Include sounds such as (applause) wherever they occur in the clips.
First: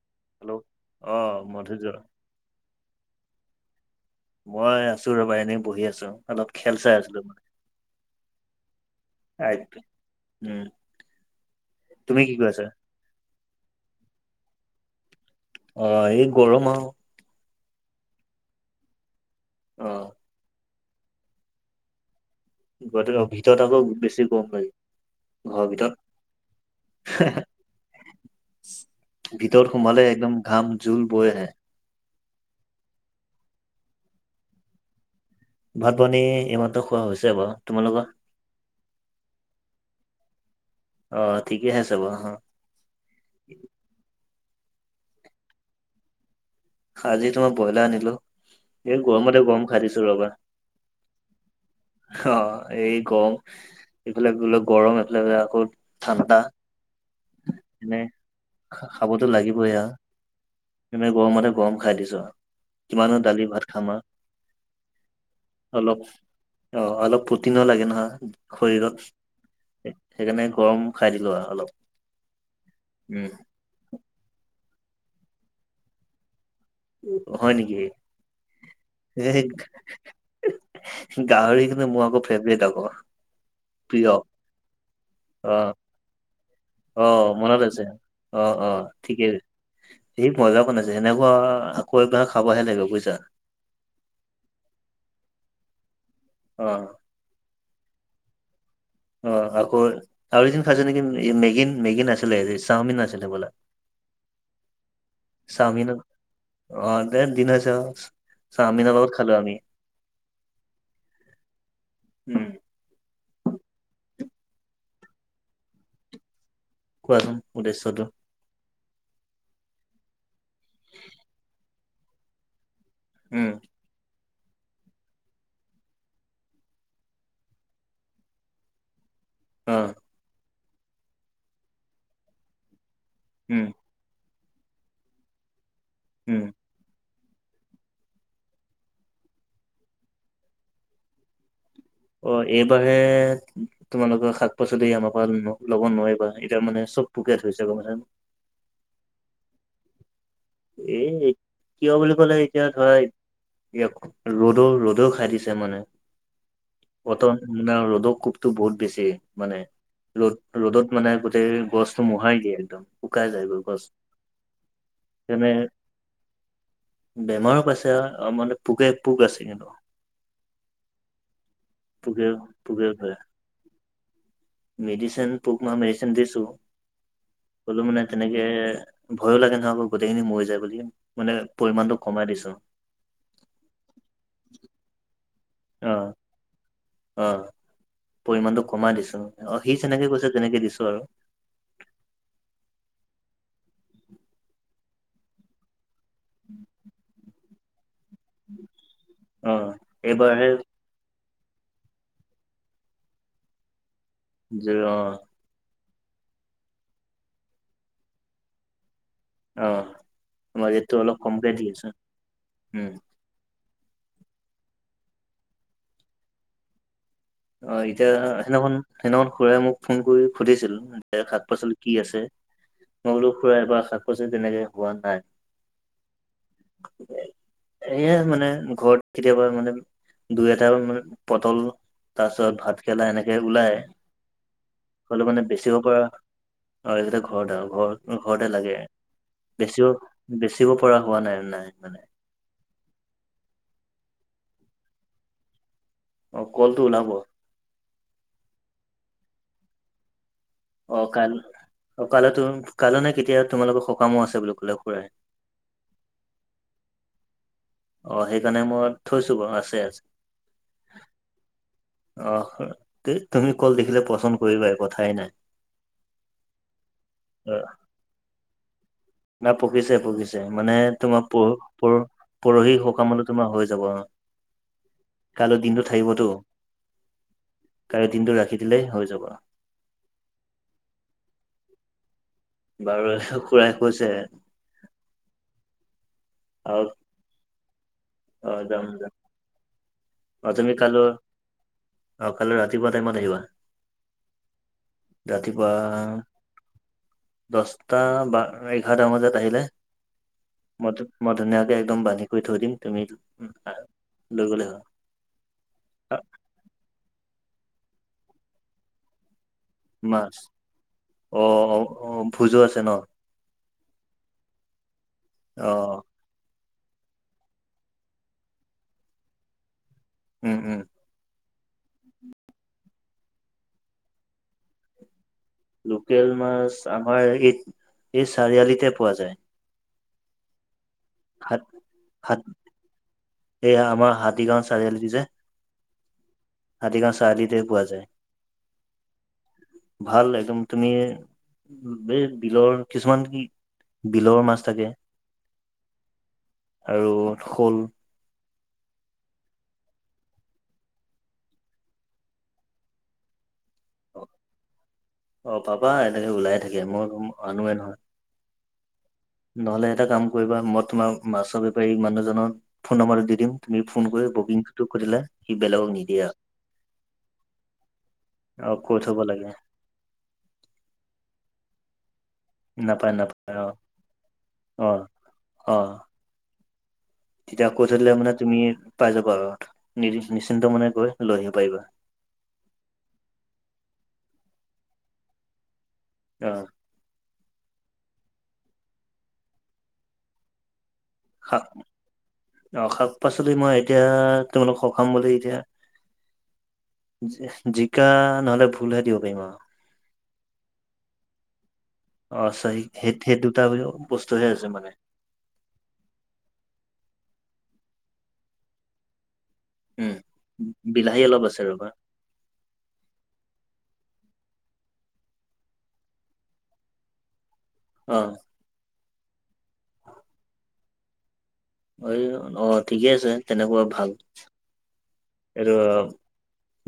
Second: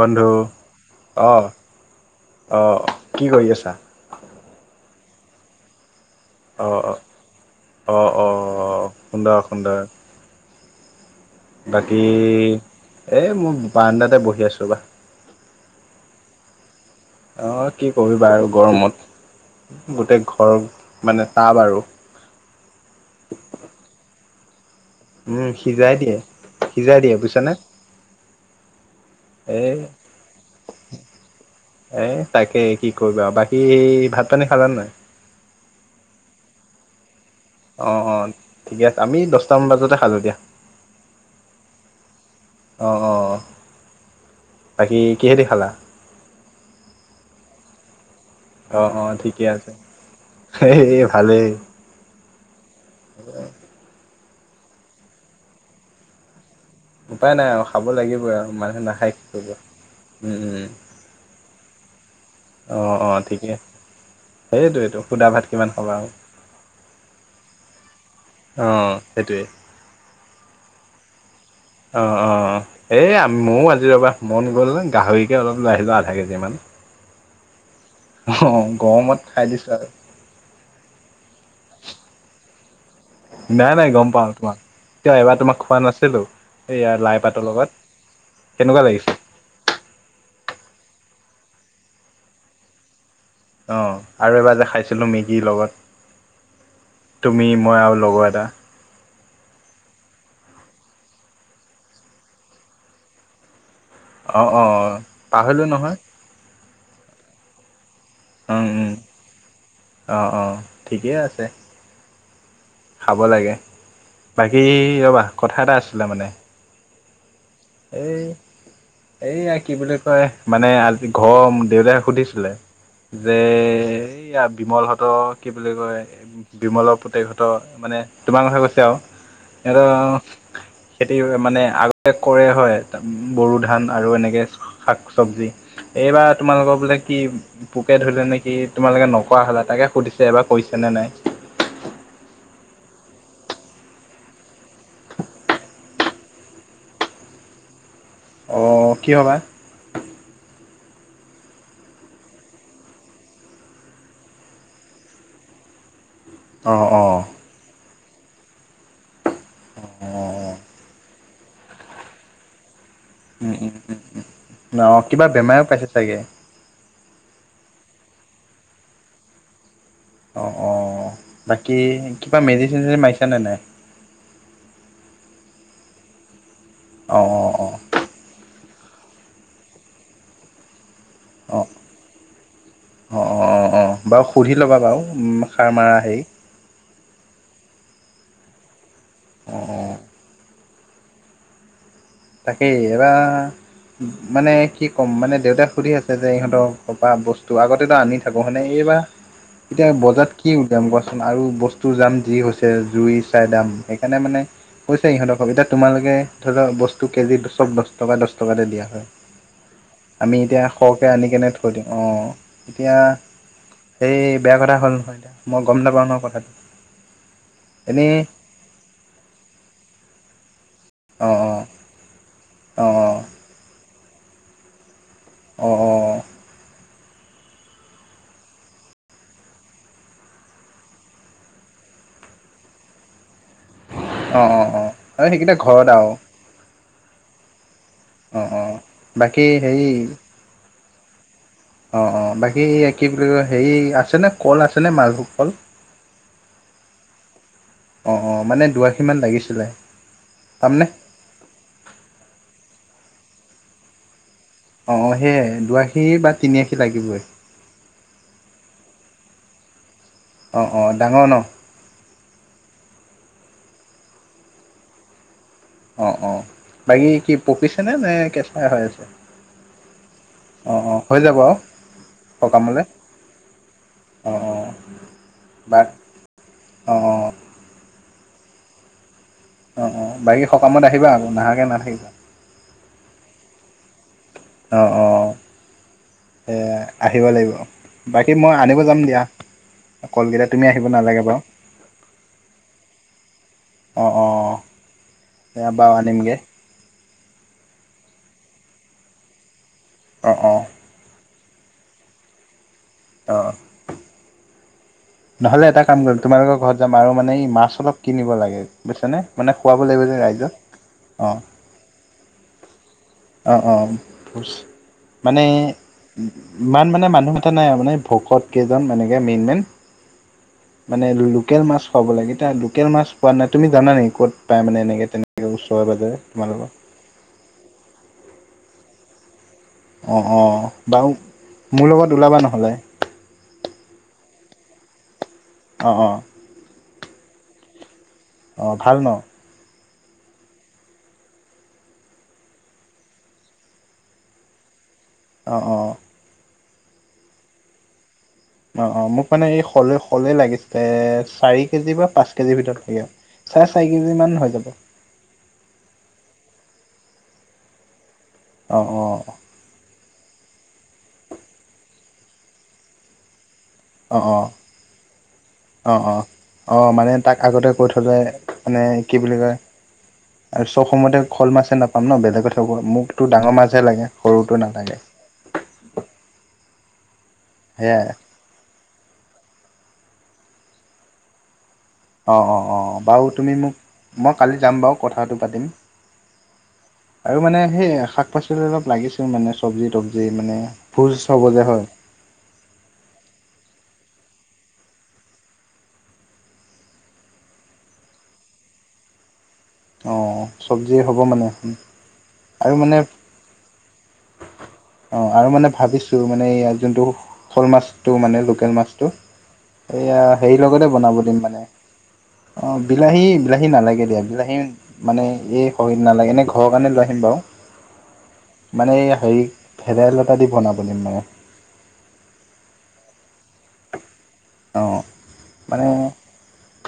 বন্ধু হেল্ল' অ, অ কি কৰি আছা? মই আছো ৰ'বা এনেই বহি আছো, অলপ খেল অহ চাই আছিলো। অ সুন্দৰ আই সুন্দৰ পি এল। উম বাকী তুমি কি কৰি আছা এ মই বাৰাণ্ডাতে বহি আছো ৰ'বা। অ এই গৰম আৰু অ কি কৰিবা আৰু অ গৰমত। গোটেই ঘৰ মানে টাব আৰু। গতিকে ভিতৰত আকৌ বেছি গৰম লাগে। উম ঘৰৰ ভিতৰত সিজাই দিয়ে, সিজাই দিয়ে বুজিছানে। এ ভিতৰত সোমালে একদম ঘাম জোল বৈ আহে। এ তাকে কি কৰিবা আৰু বাকী ভাত-পানী খালানে নাই? ভাত-পনী এইমাত্ৰ খোৱা হৈছে বাৰু। অ তোমালোকৰ অ ঠিকে আছে, আমি দহটামান বজাতে খালো দিয়া। অ ঠিকে আছে বাহা, অ অ বাকী কিহেদি খালা? আজি তোমাৰ ব্ৰইলাৰ আনিলো। অহ এই অহ গৰমতে ঠিকে গৰম আছে খাই দিছো ৰ'বা। এই ভালেই অ এই গৰম। এইফালে বোলে গৰম এইফালে বোলে আকৌ ঠাণ্ডা। উপায় নাই আৰু খাব এনে লাগিবই আৰু মানুহে খা- নাখায় কি কৰিব। উম উম। এনেই গৰমতে গৰম খাই দিছো আৰু। অঁ অঁ কিমানো দালি ঠিকে ভাত খাম আৰু। সেইটোৱেইটো সুদা ভাত কিমান খাবা অলপ, আৰু অ অলপ প্ৰটিনো লাগে নহয় অঁ শৰীৰত। সেইটোৱে সেইকাৰণে গৰম খাই দিলো আৰু অলপ। অ অ এই উম ময়ো আজি ৰ'বা, মন গ'ল গাহৰিকে অলপ লৈ আহিলোঁ আধা কেজিমান। হয় নেকি? অ গৰমত এই খাই দিছো আৰু। গাহৰি কিন্তু মোৰ আকৌ ফেভৰেট আকৌ। নাই নাই গম প্ৰিয় পাওঁ তোমাক। কিয় এবাৰ অ তোমাক খোৱা নাছিলো। অ মনত আছে অ অ কেনেকুৱা লাগিছে ঠিকেই সি মজা বনাইছে। সেনেকুৱা আকৌ এবাৰ খাবহে লাগিব বুজিছা। অ আৰু এবাৰ যে খাইছিলো মেগীৰ লগত। অ। তুমি, মই আৰু লগৰ এটা। অ আকৌ আৰু এদিন খাইছো নেকি, মেগী মেগী নাছিলে চাওমিন আছিলে হবলা। অ অ। চাউমিন অ দে দি (unintelligible) উম, উম, অ', অ', ঠিকেই আছে। উম খাব লাগে, বাকী ৰ'বা কথা এটা আছিলে মানে। কোৱা চোন? এই এইয়া কি বুলি কয় মানে আজি ঘৰৰ দেউতাই সুধিছিলে যে উম এয়া বিমল হতৰ কি বুলি কয় বিমলৰ পুতেক হতৰ, মানে তোমাৰ কথা কৈছে আৰু। অ সিহঁতৰ খেতি মানে আগতে কৰে হয় বড়ো উম, ধান। আৰু এনেকে শাক চবজি, এইবাৰ উম, তোমালোকৰ বোলে কি পোকে ধৰিলে নেকি তোমালোকে নকৰা হ'লা তাকে সুধিছে এইবাৰ কৰিছে নে নাই? অ', এইবাৰ হে তোমালোকে শাক-পাচলি আমাৰ পৰা ল'ব নোৱাৰিবা এতিয়া মানে চব পোকে ধৰিছে, গ'ম পাইছা নে? অ', কিয় বা? এ কিয় বুলি ক'লে এতিয়া ধৰা ৰ'দও ৰ'দেও খাই দিছে মানে। অ', অ'। বতৰ মানে ৰ'দৰ কোপটো বহুত বেছি মানে, অ ৰ'দ ৰ'দত মানে গোটেই গছ মুহাৰি দিয়ে একদম। শুকাই উম, যায়গৈ উম, গছ উম, উম, কিবা সেইকাৰণে বেমাৰেও পাইছে চাগে! বেমাৰো পাইছে মানে পোকে পোক আছে কিন্তু। অ', অ', বাকী পোকে কিবা পোকে মেডিচিন-চেডিচিন ধৰে মাৰিছা নে নাই? মেডিচিন পোক মৰা মেডিচিন দিছো। অ', অ', অ'। হ'লেও মানে তেনেকে ভয়ো লাগে নহয় আকৌ গোটেইখিনি মৰি যায় বুলি, মানে অ', অ', পৰিমানটো ক'মাই দিছো। অ', অ', অ', অ', বাৰু সুধি ল'বা বাৰু সাৰ অ মাৰা হেৰিক। অ', পৰিমাণটো ক'মাই দিছোঁ অ', সি যেনেকৈ কৈছে তেনেকৈ দিছোঁ আৰু। তাকেই এবাৰ মানে কি ক'ম মানে, দেউতাক সুধি আছে যে ইহঁতক (unintelligible) বস্তু আগতেতো আনি থাকো হয়নে, এইবাৰ অ এতিয়া বজাৰত এইবাৰহে কি উলিয়াম কোৱা চোন আৰু বস্তুৰ দাম যি হৈছে জুই চাই দাম সেইকাৰণে মানে অ কৈছে ইহঁতক এতিয়া তোমালোকে ধৰি লোৱা বস্তু কেজিত চব দহ টকা দহ টকাতে দিয়া হয়। অ আমি এতিয়া আমাৰ ৰেটটো সৰহকে অলপ আনি কমকে কেনে দি থৈ দিওঁ আছো অ', উম এতিয়া সেই বেয়া কথা হ'ল নহয় এতিয়া, মই গ'ম নাপাওঁ নহয় কথাটো। অ', এতিয়া এনেই সেইদিনাখন-সেইদিনাখন খুৰাই মোক ফোন কৰি সুধিছিল, যে অঁ অঁ শাক-পাচলি কি আছে। অঁ মই বোলো খুৰা এইবাৰ শাক-পাচলি তেনেকে হোৱা নাই। অ', অ', অ'। এইয়া মানে ঘৰত কেতিয়াবা মানে দুই এটা মানে পটল তাৰপাছত ভাত কেৰেলা এনেকে ওলাই। অ', অ', অ', হ'লেও আৰু মানে সেইকেইটা বেচিব ঘৰত পৰা আৰু। অ', এইকেইটা ঘৰত আৰু ঘৰত অঁ ঘৰতে অঁ লাগে, বাকী হেৰি বেছিও বেচিব পৰা হোৱা নাই নাই। মানে অ', অ', বাকী কি বুলি কয় হেৰি আছেনে ক'ল আছেনে মালভোগ ক'ল? অ', ক'লটো ওলাব। অ', অ', মানে দুআশীমান লাগিছিলে, তাৰ অ', কাল অ', কাইলৈ কাইলৈ নে কেতিয়া তোমালোকৰ সকামো আছে বোলে। অ', অ', সেয়াই দুআশী বা তিনিআশী লাগিবই। অ' সেইকাৰণে মই থৈছোঁ বাৰু আছে আছে। অ' অ' ডাঙৰ ন? অ' এই তুমি কল দেখিলে পচন্দ কৰিবাই, এই কথাই নাই। অ' অ' বাকী কি অ পকিছেনে নে কেঁচা হৈ আছে? না পকিছে পকিছে মানে অঁ অঁ হৈ তোমাৰ যাব প আৰু প পৰহি সকামলৈ তোমাৰ হৈ যাব আহ। অঁ অঁ কাইলৈ বা দিনটো থাকিবতো। অঁ অঁ কাইলৈ দিনটো ৰাখি দিলেই হৈ যাব। অ' অ' বাকী সকামত আহিবা আকৌ নাহাকৈ নাথাকিবা। বাৰু খুৰাই কৈছে। অ' অ' এই আৰু আহিব লাগিব। বাকী মই আনিব যাম দিয়া। কলকেইটা অ' তুমি আহিব নালাগে বাৰু কাললৈ কাইলৈ ৰাতিপুৱা টাইমত আহিবা। অ অ এয়া ৰাতিপুৱা বাৰু আনিমগৈ দহটা বা এঘাৰটা মান বজাত আহিলে। অ' অ' মই তোক মই ধুনীয়াকৈ একদম বান্ধি কৰি থৈ দিম। তুমি অ লৈ গ'লে হ'ল নহ'লে এটা কাম কৰিম। তোমালোকৰ ঘৰত যাম আৰু মানে এই মাছ অলপ কিনিব লাগে বুজিছানে। মানে খোৱাব লাগিব যে মাছ ৰাইজক অ' অ' অ' ভোজোঁ আছে ন। অ' অ' ভোজ মানে অ ইমান মানে মানুহ মাতা নাই মানে ভকঁত কেইজন এনেকে মেইন মেইন। উম, উম। মানে লোকেল মাছ খোৱাৰ লাগে। এতিয়া লোকেল মাছ পোৱা নাই। তুমি জানা নেকি ক'ত পায় মানে এনেকে তেনে লোকেল মাছ আমাৰ এই এই চাৰিআলিতে পোৱা যায়। অ' অ' বাৰু হাত মোৰ লগত ওলাবা হাত নহ'লে এইয়া আমাৰ হাতীগাঁও চাৰিআলিটো যে অ' অ' হাতীগাঁও চাৰিআলিতে পোৱা যায়। অ' ভাল ন? ভাল একদম তুমি উম, এই বিলৰ কিছুমান কি বিলৰ মাছ থাকে। অ' অ' আৰু শ'ল অ' অ' মোক মানে এই শল, শলেই লাগিছিলে চাৰি কেজি বা পাঁচ কেজিৰ ভিতৰত লাগে আৰু (unintelligible) চাৰে চাৰি কেজি মান হৈ যাব। অ' পাবা এনেকে ওলাই থাকে। মই আনোৱে নহয়। অ' অ' নহ'লে এটা কাম কৰিবা। মই তোমাৰ মাছৰ বেপাৰী মানুহজনৰ ফোন নম্বৰটো দি দিম। তুমি ফোন অঁ কৰি অঁ বুকিংটো কৰি থৈ দিলে, সি বেলেগক নিদিয়ে আৰু অ' মানে তাক আগতে কৈ থ'লে অ মানে কৈ কি থব বুলি লাগে কয়। আৰু চ'ব সময়তে শল মাছে নাপাম ন বেলেগতহে নাপায় মোকতো নাপায় ডাঙৰ অ মাছহে লাগে সৰুটো অ নালাগে। অ' তেতিয়া কৈ থৈ দিলে সেয়াই মানে তুমি পাই যাবা আৰু নি নিশ্চিন্ত মনে গৈ লৈ আহিব পাৰিবা। অ' অ' অ' বাৰু তুমি মোক মই কালি যাম বাৰু কথাটো পাতিম। অ, আৰু মানে সেই শাক পাচলি অলপ লাগিছিল মানে চব্জি তবজি মানে ভোজ হ'ব শাক যে হয়। অ শাক পাচলি মই এতিয়া তোমলোকক সকাম বুলি এতিয়া জিকা নহ'লে ভুলহে দিব পাৰিম আৰু। অঁ চব্জিয়ে হ'ব মানে এখন, অ চাৰি সেই সেই দুটা বস্তুহে আছে মানে। অঁ আৰু মানে ভাবিছোঁ মানে যোনটো শ'ল মাছটো মানে লোকেল মাছটো। উম এইয়া হেৰিৰ লগতে বনাব বিলাহী দিম অলপ আছে মানে ৰবা অ বিলাহী বিলাহী নালাগে দিয়া বিলাহী। মানে এই শহীৰ নালাগে এনেই ঘৰৰ কাৰণে লৈ আহিম বাৰু। অঁ, মানে হেৰি ভেদাইলতা দি বনাব দিম মানে। অ অ ঠিকে আছে তেনেকুৱা ভাল। অ এইটো মানে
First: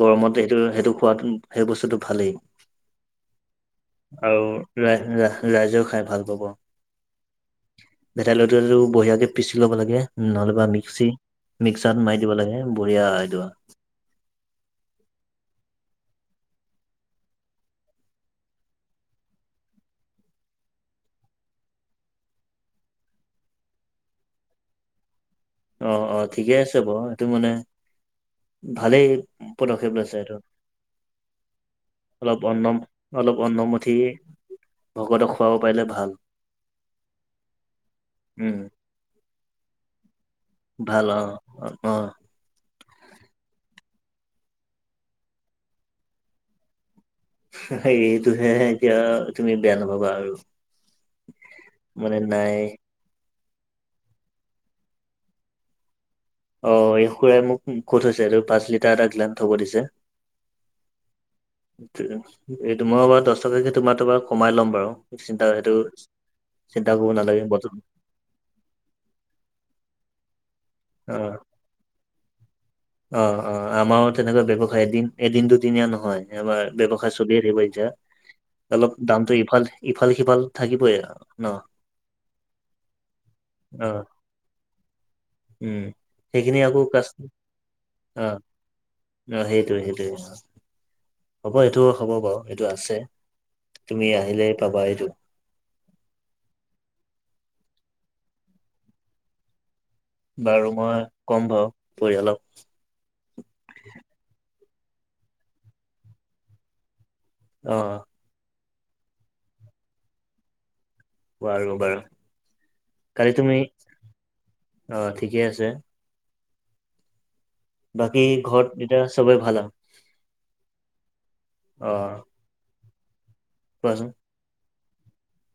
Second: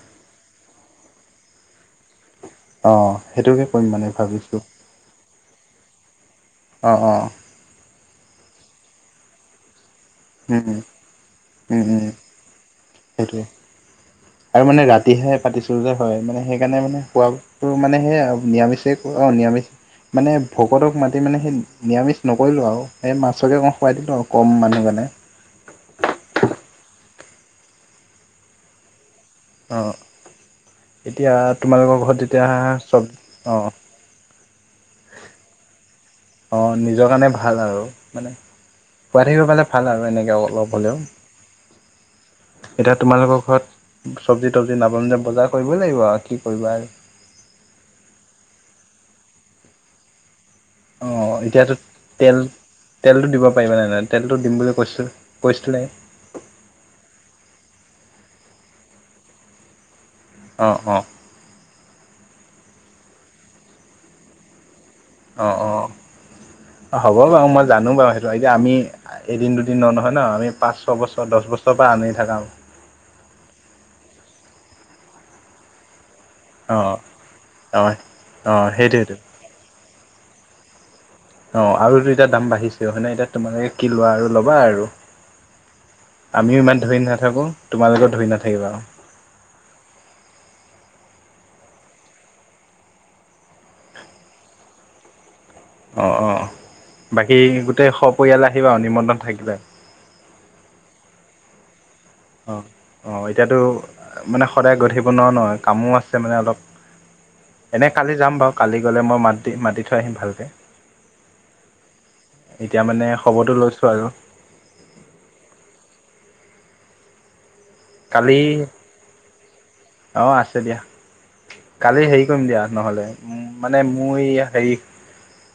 গৰমত সেইটো সেইটো খোৱাত সেই বস্তুটো ভালেই। অ সেইটোকে কৰিম মানে আৰু ভাবিছো ৰাই ৰাইজও খাই ভাল পাব। অ অ ভেটাইলতাটো বঢ়িয়াকে পিচি ল'ব লাগে। উম নহ'লেবা মিক্সি উম উম উম মিক্সাৰত মাৰি দিব লাগে বঢ়িয়া হয়। সেইটোৱে আৰু মানে ৰাতিহে পাতিছো যে হয় মানে সেইকাৰণে মানে খোৱা তোৰ মানে সেই নিৰামিষেই অ নিৰামিষ মানে ভকতক মাতি মানে সেই নিৰামিষ নকৰিলোঁ আৰু সেই মাছকে অকন খুৱাই দিলোঁ আৰু কম মানুহ কাৰণে। অ অ ঠিকে আছে বাৰু সেইটো মানে ভালেই পদক্ষেপ অঁ লৈছা সেইটো। এতিয়া তোমালোকৰ ঘৰত অলপ তেতিয়া অন্ন চব অলপ অন্ন অঁ মুঠি ভকতক খুৱাব পাৰিলে ভাল। অঁ নিজৰ কাৰণে ভাল আৰু মানে উম খুৱাই থাকিব পালে ভাল আৰু এনেকৈ অলপ। হ'লেও ভাল অ অ অ, এতিয়া তোমালোকৰ ঘৰত চব্জি তবজি নাপাম যে বজাৰ কৰিবই লাগিব আৰু কি কৰিবা আৰু। সেইটোহে এতিয়া তুমি বেয়া নাপাবা আৰু। অঁ এতিয়াতো মানে তেল, নাই তেলটো দিব পাৰিবা নে নাই তেলটো দিম বুলি কৈছিলো কৈছিলাই। অ এই খুৰাই মোক কৈ থৈছে এইটো পাঁচ লিটাৰ এটা গ্লান থব দিছে। অঁ অঁ, এই মই বাৰু দহ টকাকে তোমাৰ তাৰ পৰা কমাই ল'ম বাৰু। চিন্ত অঁ সেইটো অঁ চিন্তা কৰিব নালাগে। ত' এতিয়া আমি এদিন দুদিন ন নহয় ন আমি পাঁচ অ ছয়বছৰ দহ বছৰৰ পৰা আনি থাকা। অ অ আমাৰো তেনেকুৱা ব্যৱসায় এদিন এদিন দুদিনীয়া নহয়। এইবাৰ অঁ ব্যৱসায় চলিয়ে থাকিব অঁ এতিয়া। অঁ অলপ সেইটোৱেইটো দামটো ইফাল ইফাল সিফাল থাকিবই আৰু ন। সেইটোৱে হয়নে এতিয়া তোমালোকে কি অ লোৱা আৰু ল'বা আৰু উম আমিও সেইখিনি ইমান আকৌ ধৰি কাচ নাথাকোঁ। তোমালোকেও অ ধৰি নাথাকিবা আৰু। অ সেইটোয়ে সেইটোয়ে। হ'ব এইটো হ'ব বাৰু এইটো আছে তুমি আহিলেই পাবা এইটো। অঁ অঁ বাকী গোটেই সপৰিয়ালে আহিবা আৰু নিমন্ত্ৰণ থাকিলে। বাৰু মই ক'ম বাৰু পৰিয়ালক। অ অ এতিয়াতো মানে সদায় গৈ থাকিব নোৱাৰো নহয় কামো আছে মানে অলপ। অ এনেই কালি যাম বাৰু কালি গ'লে মই মাত মাতি থৈ আহিম ভালকৈ। বাৰু বাৰু এতিয়া মানে কালি খবৰটো তুমি লৈছো আৰু। অ' ঠিকে আছে। বাকী কালি ঘৰত এতিয়া চবৰে ভাল আও। অঁ আছে দিয়া, অ কালি হেৰি কৰিম দিয়া নহ'লে। মানে কোৱাচোন মোৰ এইয়া হেৰি,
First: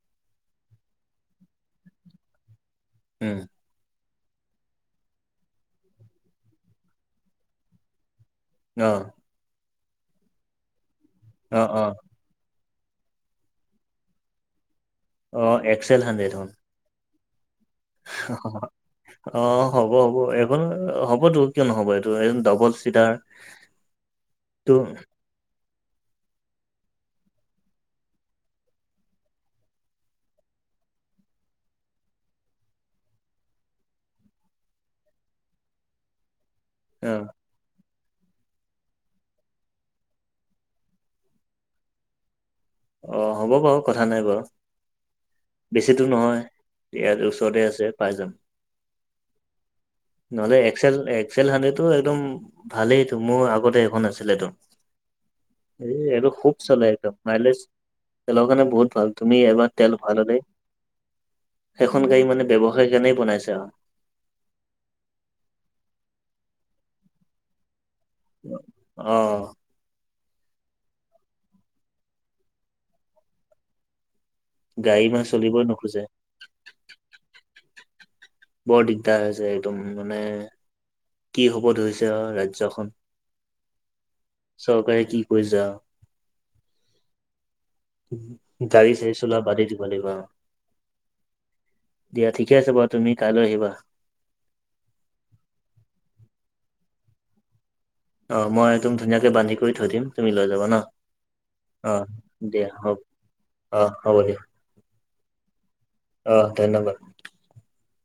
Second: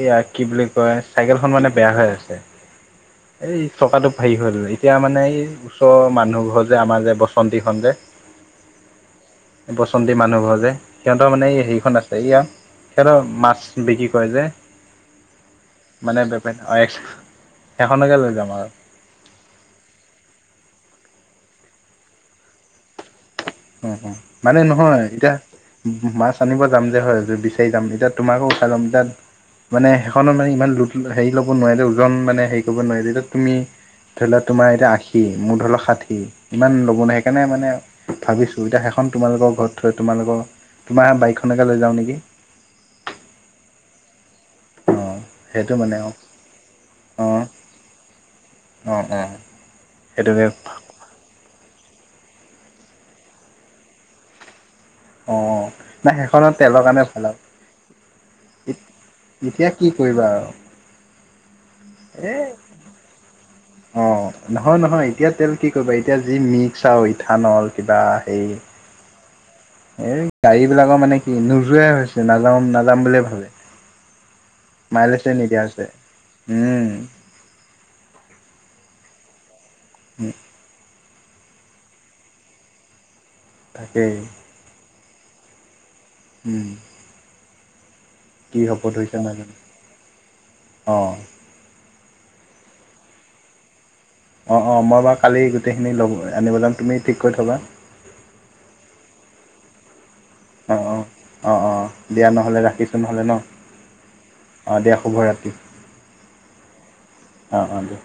এইয়া কি বুলি কয়, চাইকেলখন মানে। বেয়া হৈ আছে, উম এই চকাটো হেৰি হৈ গ'ল, এতিয়া মানে এই ওচৰৰ মানুহ ঘৰ যে আমাৰ যে বসন্তীখন যে। অঁ। বচন্তি মানুহ ঘৰ যে, সিহঁতৰ মানে অ এই অ হেৰিখন আছ। এইয়া সিহঁতৰ মাছ বিক্ৰী কৰে যে। অ' এক্সেল হাণ্ড্ৰেড অ'। অ' এক্স। (unintelligible) অ' হ'ব, হ'ব, এখন হ'বতো কিয় নহ'ব, এইটো ডবল চিটাৰ। অ' অ' মানে টো নহয়, এতিয়া। মাছ আনিব যাম যে হয়, বিচাৰি যাম এতিয়া তোমাকো উঠাই ল'ম এতিয়া। মানে সেইখনত মানে ইমান লোড হেৰি ল'ব নোৱাৰে যে, ওজন মানে হেৰি কৰিব নোৱাৰে, যেতিয়া তুমি ধৰি লোৱা তোমাৰ এতিয়া আশী, মোৰ ধৰি লোৱা ষাঠি, ইমান ল'ব অ ন সেইকাৰণে মানে। ভাবিছোঁ এতিয়া সেইখন তোমালোকৰ ঘৰত থৈ, তোমালোকৰ তোমাৰ বাইকখনকে লৈ যাওঁ নেকি। অঁ হ'ব বাৰু কথা নাই বাৰু, অঁ সেইটো বেছি মানে দূৰ অঁ নহয়। ইয়াত অঁ ওচৰতে আছে পাঁচজন। অঁ, অঁ সেইটোকে। এক্সেল, এক্সেল হাড্ৰেডটো একদম ভালেইটো মোৰ আগতে এখন আছিলেটো। অঁ নাই এইটো সেইখনত খুব তেলৰ চলে, কাৰণে এইটো ভাল আৰু মাইলেজ। তেলৰ কাৰণে বহুত ভাল, তুমি এতিয়া এবাৰ কি তেল ভৰাই কৰিবা ল'লেই। আৰু সেইখন গাড়ী মানে ব্যৱসায়ী কাৰণে বনাইছে আও। অ' নহয়, নহয়, এতিয়া তেল কি কৰিবা, এতিয়া যি মিক্স আৰু ইঠানল কিবা। হেৰি অ'। এই গাড়ী বিলাকৰ মানে কি নোযোৱাই হৈছে, নাযাওঁ নাযাম বুলিয়ে ভাবে। গাড়ী মানে মাইলেছটোৱে নিদিয়া চলিবই হৈছে, নোখোজে উম'। বৰ দিগদাৰ হৈছে, একদম মানে কি হ'ব ধৰিছে আৰু ৰাজ্যখন। থাকেই। চৰকাৰে কি কৰি যা। হুম। গাড়ি চাৰি ধৰিছে চলোৱা নাজানো বাদেই দিব লাগিব আও। অ দিয়া ঠিকে আছে বাৰু, তুমি কাইলৈ আহিবা। অঁ অঁ মই বাৰু কালি গোটেইখিনি ল'ব আনিব যাম, তুমি ঠিক কৰি থ'বা। অ' মই একদম ধুনীয়াকে বান্ধি কৰি থৈ দিম, তুমি লৈ যাবা অ ন'। অ অ' নহ'লে দিয়া ৰাখিছোঁ হক, নহ'লে ন অহ হ'ব দিয়া। অ দিয়া শুভৰাত্ৰি অ' ধন্যবাদ। অ, অ, দে।